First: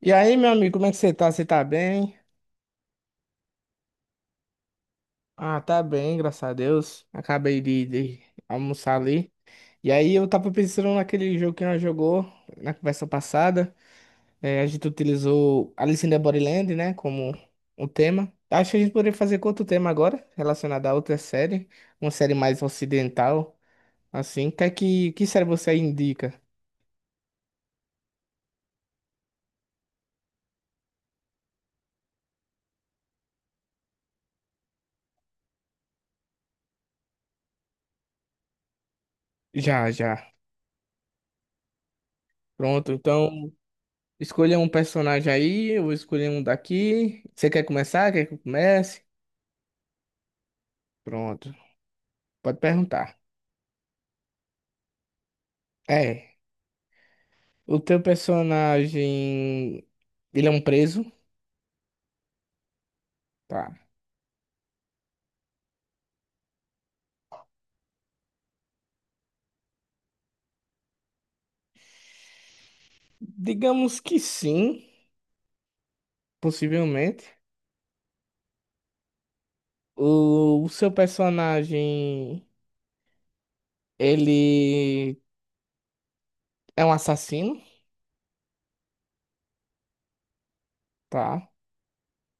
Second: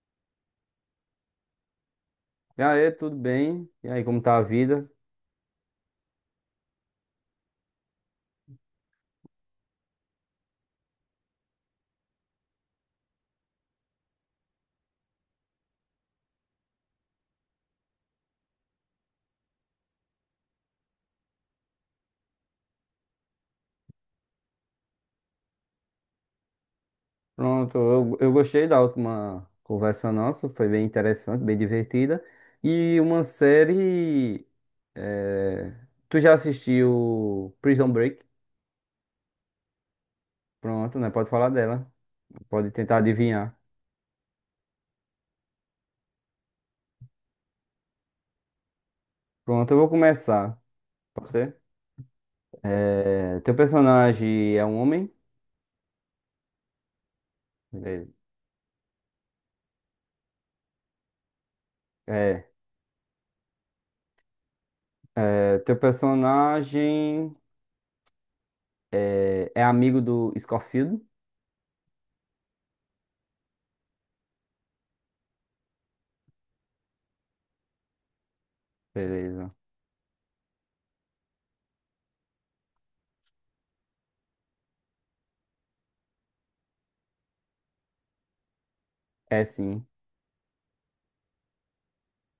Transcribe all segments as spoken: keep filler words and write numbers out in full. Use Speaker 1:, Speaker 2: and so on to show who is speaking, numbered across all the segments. Speaker 1: E aí, meu amigo, como é que você tá? Você tá bem?
Speaker 2: E aí, tudo bem? E aí, como tá a vida?
Speaker 1: Ah, tá bem, graças a Deus. Acabei de, de almoçar ali. E aí, eu tava pensando naquele jogo que nós jogou na conversa passada. É, a gente utilizou Alice in the Borderland, né, como um tema. Acho que a gente poderia fazer com outro tema agora, relacionado a outra série. Uma série mais ocidental, assim. Que, é que, que série você aí indica?
Speaker 2: Pronto, eu, eu gostei da última conversa nossa, foi bem interessante, bem divertida. E uma série. eh, Tu já assistiu Prison Break?
Speaker 1: Já, já.
Speaker 2: Pronto, né? Pode falar dela. Pode
Speaker 1: Pronto,
Speaker 2: tentar
Speaker 1: então
Speaker 2: adivinhar.
Speaker 1: escolha um personagem aí, eu vou escolher um daqui. Você quer começar? Quer que eu comece?
Speaker 2: Pronto, eu vou começar. Pode
Speaker 1: Pronto.
Speaker 2: ser?
Speaker 1: Pode perguntar.
Speaker 2: Eh, Teu personagem é um homem?
Speaker 1: É. O teu
Speaker 2: Beleza.
Speaker 1: personagem. Ele é um preso?
Speaker 2: É.
Speaker 1: Tá.
Speaker 2: Eh, Teu personagem eh, é amigo do Scofield?
Speaker 1: Digamos que sim, possivelmente.
Speaker 2: Beleza.
Speaker 1: O, o seu personagem. Ele é um assassino?
Speaker 2: É sim.
Speaker 1: Tá.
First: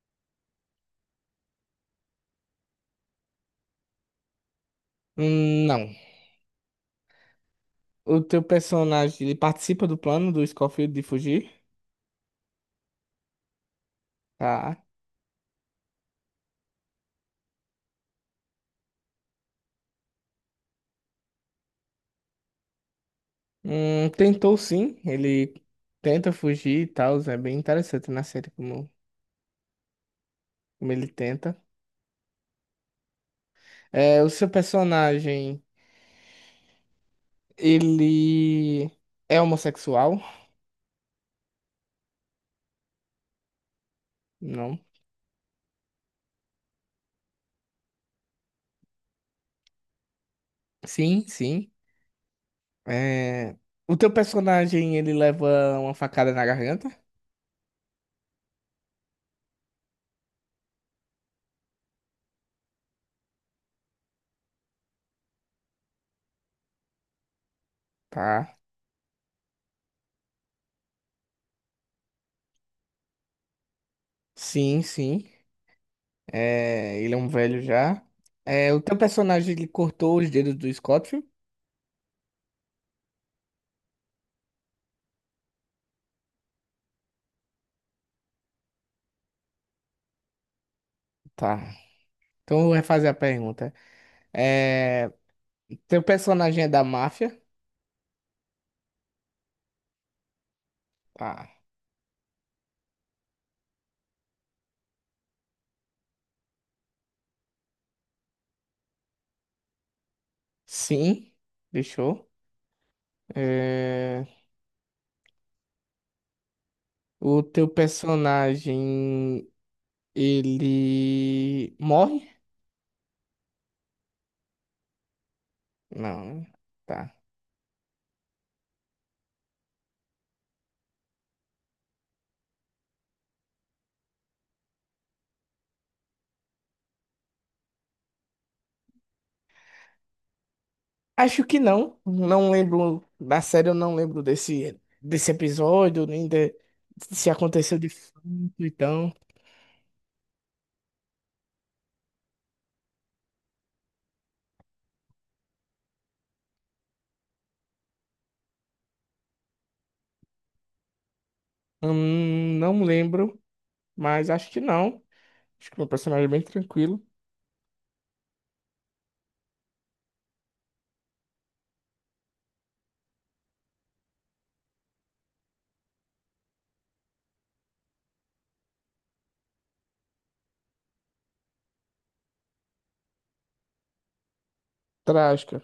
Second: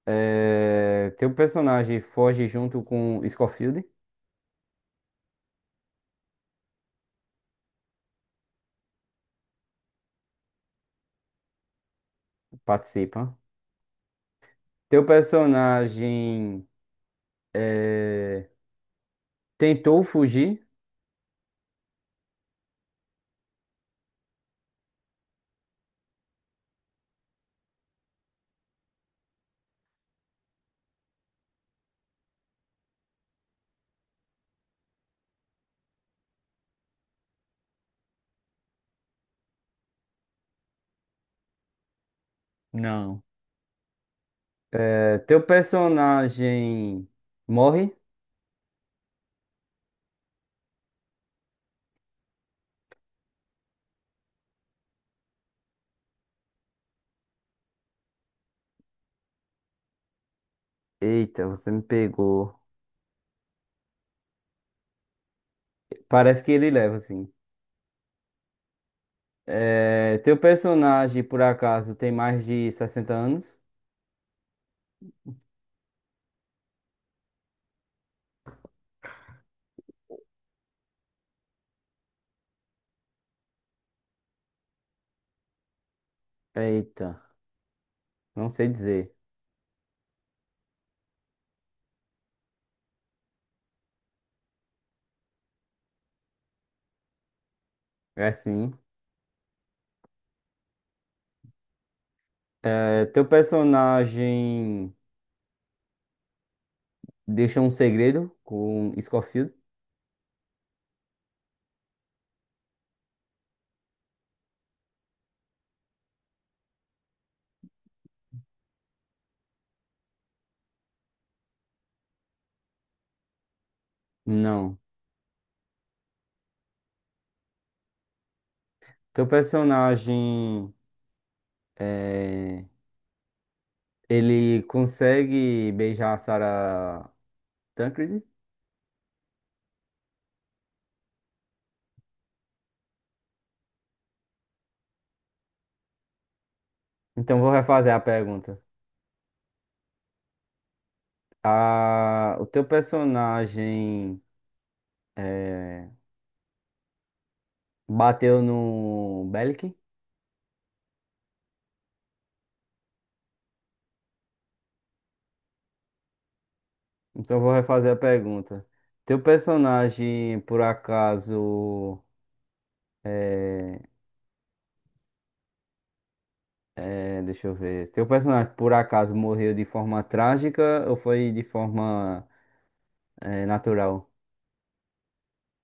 Speaker 2: É, teu personagem foge junto com Scofield?
Speaker 1: Hum, Não. O teu personagem. Ele participa do plano do Scofield de fugir?
Speaker 2: Participa.
Speaker 1: Tá.
Speaker 2: Teu personagem é, tentou fugir?
Speaker 1: Hum, tentou sim. Ele tenta fugir e tal. É bem interessante na série como, como ele tenta. É, o seu personagem. Ele é homossexual?
Speaker 2: Não.
Speaker 1: Não.
Speaker 2: É, teu personagem morre?
Speaker 1: Sim, sim. É, o teu personagem, ele leva uma facada na garganta?
Speaker 2: Eita, você me pegou. Parece que ele leva, assim.
Speaker 1: Tá.
Speaker 2: É, teu personagem, por acaso, tem mais de sessenta anos?
Speaker 1: Sim, sim. É, ele é um velho já. É, o teu personagem, ele cortou os dedos do Scofield?
Speaker 2: Eita, não sei dizer.
Speaker 1: Tá. Então eu vou refazer a pergunta. É... Teu personagem é da máfia?
Speaker 2: É sim.
Speaker 1: Tá.
Speaker 2: É, teu personagem deixou um segredo com Scofield?
Speaker 1: Sim. Fechou. É... O teu personagem, ele morre?
Speaker 2: Não.
Speaker 1: Não, né? Tá.
Speaker 2: Teu personagem, é, ele consegue beijar a Sarah Tancredi?
Speaker 1: Acho que não. Não lembro. Na série eu não lembro desse, desse episódio, nem de, se
Speaker 2: Então vou
Speaker 1: aconteceu de
Speaker 2: refazer a
Speaker 1: fato,
Speaker 2: pergunta.
Speaker 1: então.
Speaker 2: A, o teu personagem é, bateu no Belkin?
Speaker 1: Hum, não lembro, mas acho que não. Acho que meu personagem é bem tranquilo.
Speaker 2: Então vou refazer a pergunta. Teu personagem, por acaso, é, é, deixa eu ver. Teu personagem, por acaso, morreu de forma trágica ou foi de forma é, natural?
Speaker 1: Trágica.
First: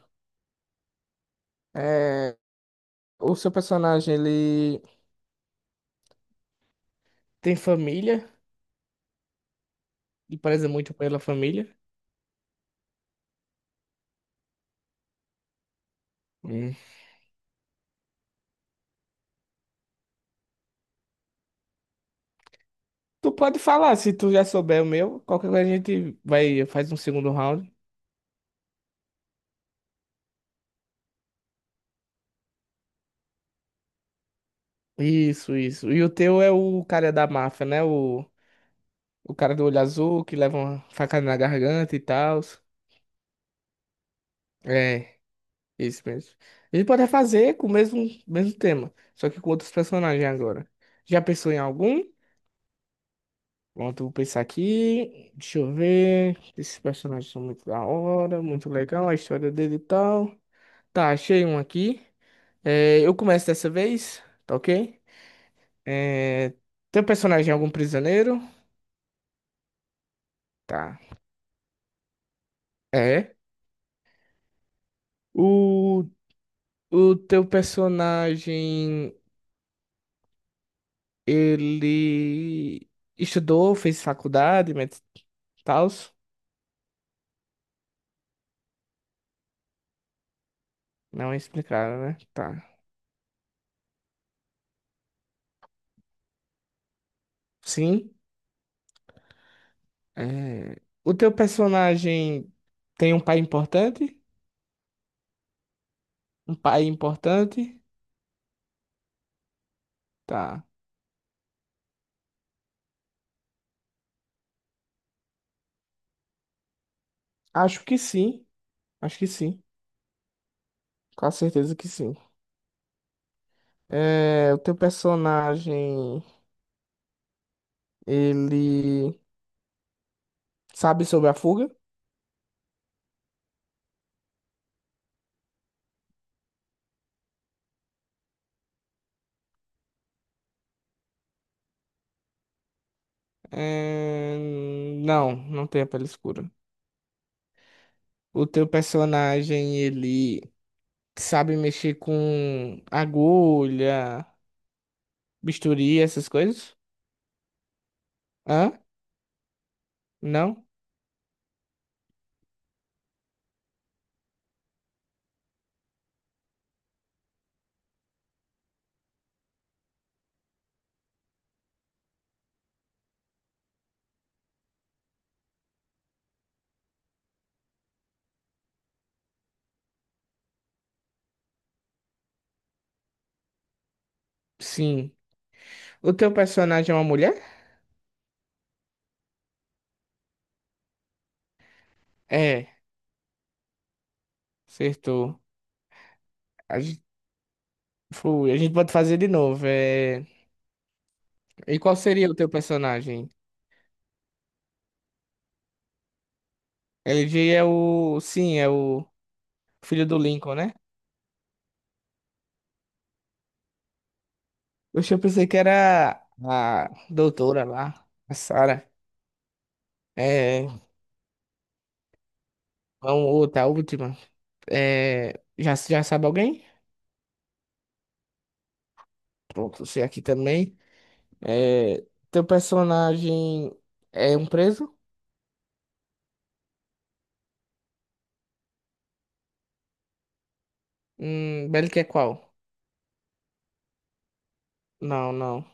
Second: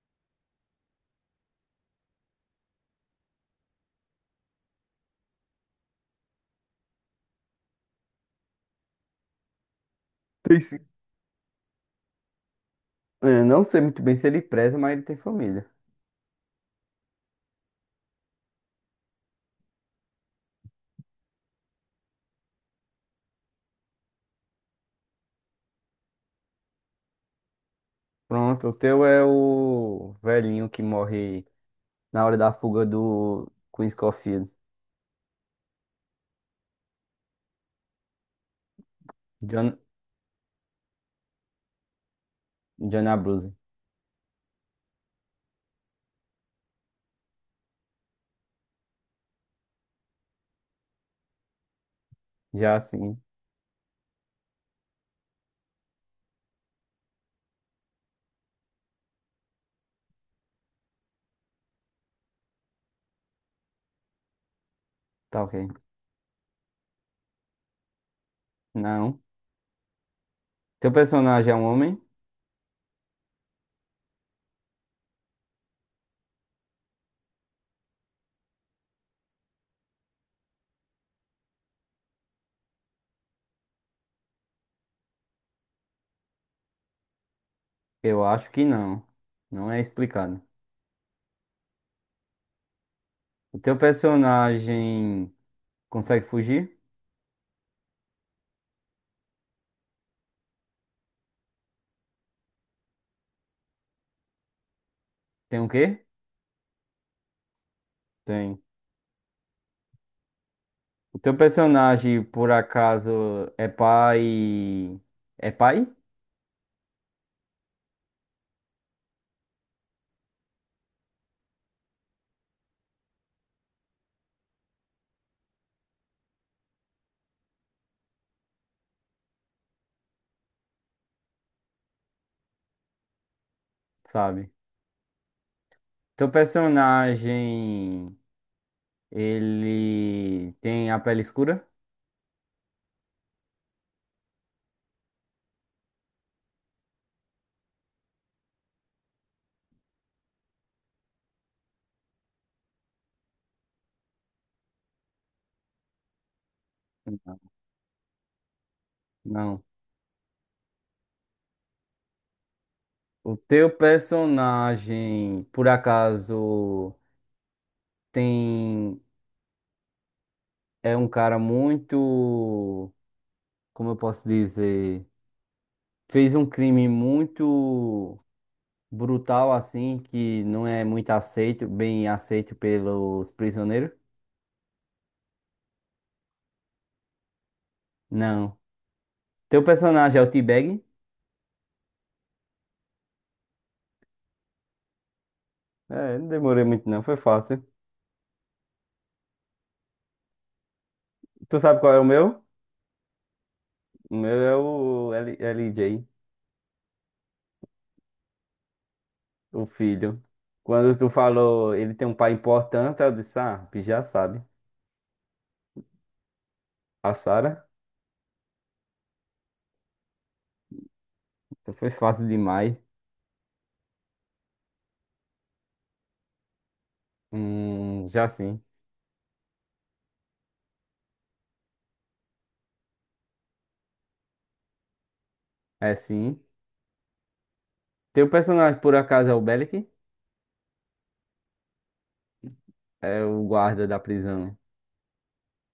Speaker 1: É, o seu personagem, ele tem família e
Speaker 2: Tem.
Speaker 1: preza muito pela família.
Speaker 2: Eu não sei muito bem se ele preza, mas ele tem família.
Speaker 1: Hum. Tu pode falar, se tu já souber o meu, qualquer coisa a gente vai, faz um segundo round.
Speaker 2: Pronto, o teu é o velhinho que morre na hora da fuga do Queen Scofield.
Speaker 1: Isso, isso. E o teu é o cara da máfia, né? O... O cara do
Speaker 2: John,
Speaker 1: olho azul que leva uma facada na garganta e tal.
Speaker 2: John Abruzzi.
Speaker 1: É, isso mesmo. A gente pode fazer com o mesmo, mesmo tema, só que com outros personagens agora. Já pensou em algum?
Speaker 2: Já sim,
Speaker 1: Pronto, vou pensar aqui. Deixa eu ver. Esses personagens são muito da hora, muito legal, a história dele e tal. Tá, achei um aqui. É, eu começo dessa vez, tá ok?
Speaker 2: tá ok.
Speaker 1: É, teu personagem é algum prisioneiro?
Speaker 2: Não. Teu
Speaker 1: Tá.
Speaker 2: personagem é um homem?
Speaker 1: É. O, o teu personagem. Ele estudou, fez faculdade, mas tal.
Speaker 2: Eu acho que não. Não é explicado.
Speaker 1: Não explicaram, né? Tá.
Speaker 2: O teu personagem consegue fugir?
Speaker 1: Sim. É, o teu personagem tem um pai importante?
Speaker 2: Tem o quê?
Speaker 1: Um pai importante?
Speaker 2: Tem.
Speaker 1: Tá.
Speaker 2: O teu personagem, por acaso, é pai. É pai?
Speaker 1: Acho que sim. Acho que sim. Com certeza que sim. É, o teu personagem, ele sabe sobre a fuga?
Speaker 2: Sabe? Teu personagem. Ele tem a pele escura?
Speaker 1: É, Não, não tem a pele escura. O teu personagem, ele sabe mexer com agulha, bisturi, essas coisas? Hã?
Speaker 2: Não.
Speaker 1: Não?
Speaker 2: O teu personagem, por acaso, tem é um cara muito, como eu posso dizer, fez um crime muito brutal assim, que não é muito aceito, bem aceito pelos prisioneiros?
Speaker 1: Sim. O teu personagem é uma mulher?
Speaker 2: Não. Teu personagem é o T-Bag?
Speaker 1: É, acertou.
Speaker 2: É, não demorei
Speaker 1: A
Speaker 2: muito não,
Speaker 1: gente,
Speaker 2: foi fácil.
Speaker 1: foi, a gente pode fazer de novo. É...
Speaker 2: Tu
Speaker 1: E
Speaker 2: sabe qual
Speaker 1: qual
Speaker 2: é o
Speaker 1: seria o
Speaker 2: meu?
Speaker 1: teu personagem?
Speaker 2: O meu é o L- LJ,
Speaker 1: L G é o. Sim, é o
Speaker 2: o
Speaker 1: filho do
Speaker 2: filho.
Speaker 1: Lincoln, né?
Speaker 2: Quando tu falou, ele tem um pai importante, eu disse, ah, tu já sabe.
Speaker 1: Oxe, eu pensei que era a
Speaker 2: A
Speaker 1: doutora
Speaker 2: Sarah,
Speaker 1: lá, a Sarah. É.
Speaker 2: então foi fácil demais.
Speaker 1: Vamos, outra, a última. É. Já, já sabe alguém?
Speaker 2: Hum, já sim.
Speaker 1: Pronto, você aqui também. É, teu personagem é um preso?
Speaker 2: É sim. Teu personagem, por acaso, é o Bellic?
Speaker 1: Hum, Bellic é qual?
Speaker 2: É o guarda da prisão.
Speaker 1: Não, não.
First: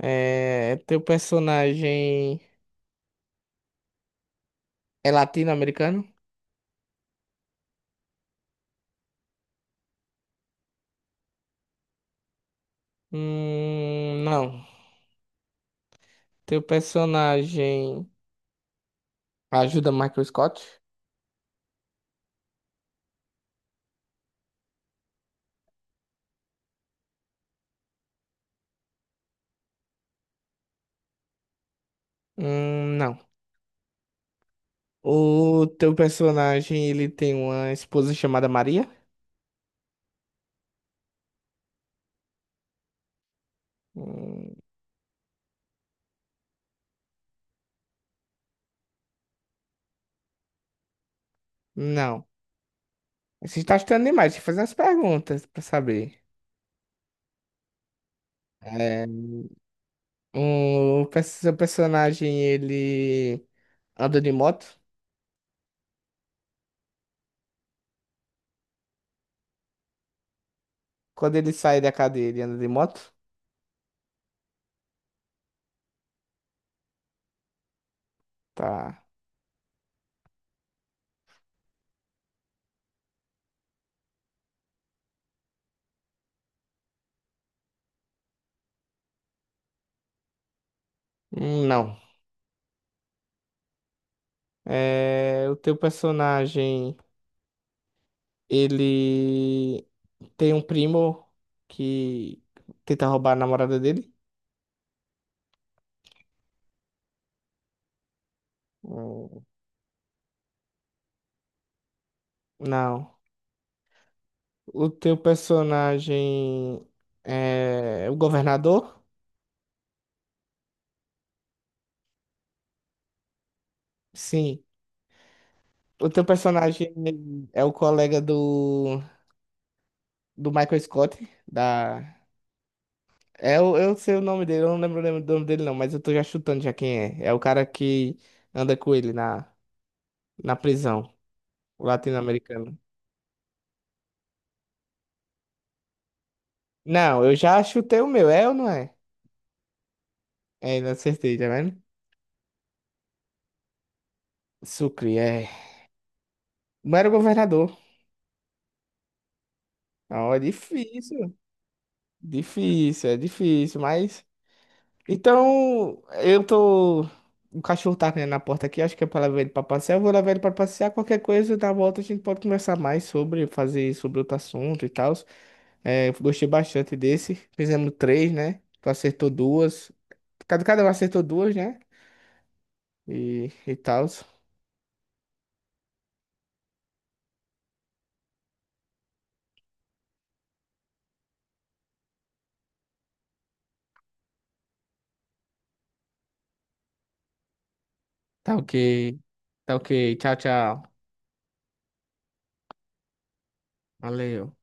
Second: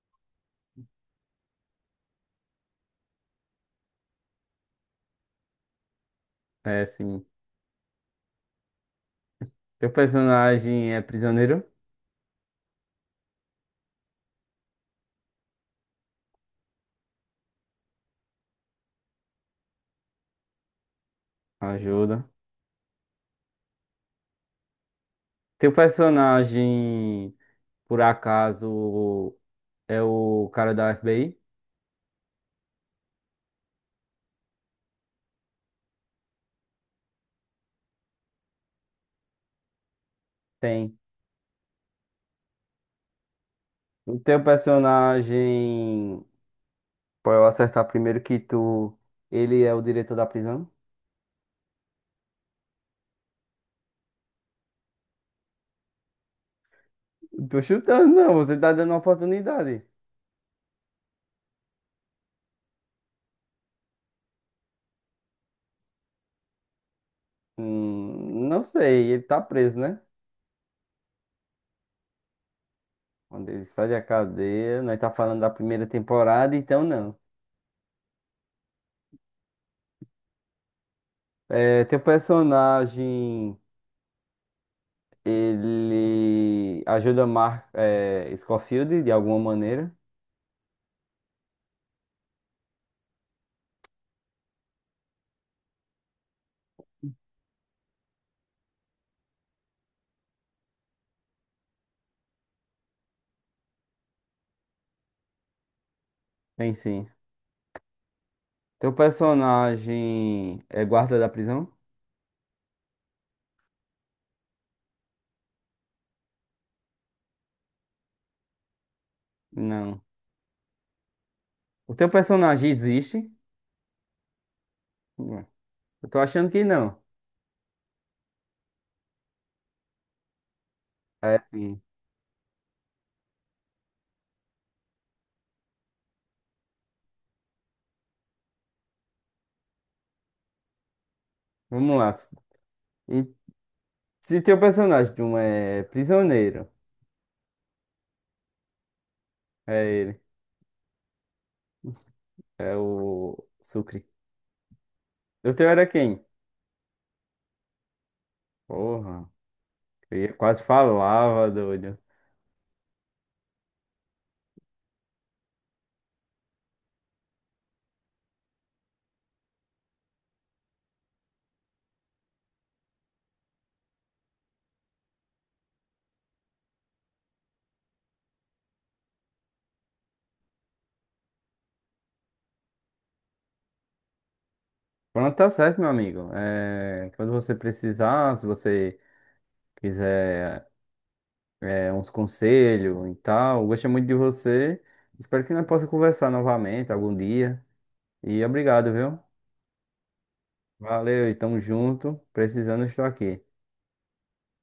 Speaker 1: É, teu personagem é latino-americano?
Speaker 2: É sim. Teu personagem é prisioneiro?
Speaker 1: Hum, não. Teu personagem ajuda Michael Scott?
Speaker 2: Ajuda. Teu personagem, por acaso, é o cara da F B I?
Speaker 1: Hum, não. O teu personagem, ele tem uma esposa chamada Maria?
Speaker 2: Tem. O teu
Speaker 1: Hum,
Speaker 2: personagem, pra eu acertar primeiro que tu, ele é o diretor da prisão?
Speaker 1: não. Você está estudando demais, deixa eu fazer as perguntas pra saber.
Speaker 2: Tô chutando, não. Você tá dando uma
Speaker 1: É,
Speaker 2: oportunidade.
Speaker 1: o, perso- seu personagem, ele anda de moto?
Speaker 2: Hum, não sei, ele tá preso, né?
Speaker 1: Quando ele sai da cadeia, ele anda de moto?
Speaker 2: Quando ele sai da cadeia, nós tá falando da primeira temporada, então não.
Speaker 1: Tá.
Speaker 2: É, teu personagem, ele ajuda Mark, é, Scofield de alguma maneira?
Speaker 1: Hum, Não. É, o teu personagem, ele tem um primo que tenta roubar a namorada dele?
Speaker 2: Tem sim. Teu
Speaker 1: Hum,
Speaker 2: personagem é guarda da prisão?
Speaker 1: Não. O teu personagem é o governador?
Speaker 2: Não. O teu personagem existe?
Speaker 1: Sim.
Speaker 2: Não.
Speaker 1: O
Speaker 2: Eu tô
Speaker 1: teu
Speaker 2: achando que
Speaker 1: personagem
Speaker 2: não.
Speaker 1: é o colega do, do Michael Scott,
Speaker 2: É sim.
Speaker 1: da é, eu, eu sei o nome dele, eu não lembro o nome dele não, mas eu tô já chutando já quem é. É o cara que anda com ele na, na prisão, o
Speaker 2: Vamos lá.
Speaker 1: latino-americano.
Speaker 2: E se teu personagem de um é prisioneiro,
Speaker 1: Não, eu já chutei o meu, é ou não é?
Speaker 2: é ele.
Speaker 1: É, não acertei, tá vendo?
Speaker 2: É o Sucre.
Speaker 1: Sucre, é.
Speaker 2: O teu era quem?
Speaker 1: Não era o governador.
Speaker 2: Porra. Eu ia-
Speaker 1: Não, é
Speaker 2: quase
Speaker 1: difícil,
Speaker 2: falava, doido.
Speaker 1: difícil, é difícil, mas... Então, eu tô... O cachorro tá né, na porta aqui, acho que é pra levar ele pra passear. Eu vou levar ele pra passear, qualquer coisa, da volta a gente pode conversar mais sobre, fazer sobre outro assunto e tal. É, eu gostei bastante desse. Fizemos três, né? Tu acertou duas. Cada, cada um acertou duas, né? E, e tal.
Speaker 2: Pronto, tá certo, meu amigo. É, quando você precisar, se você quiser. É, uns conselhos e tal. Gostei muito de você. Espero que nós possa conversar novamente algum dia. E
Speaker 1: Tá ok.
Speaker 2: obrigado, viu?
Speaker 1: Tá ok. Tchau, tchau.
Speaker 2: Valeu e tamo junto. Precisando, estou aqui.
Speaker 1: Valeu.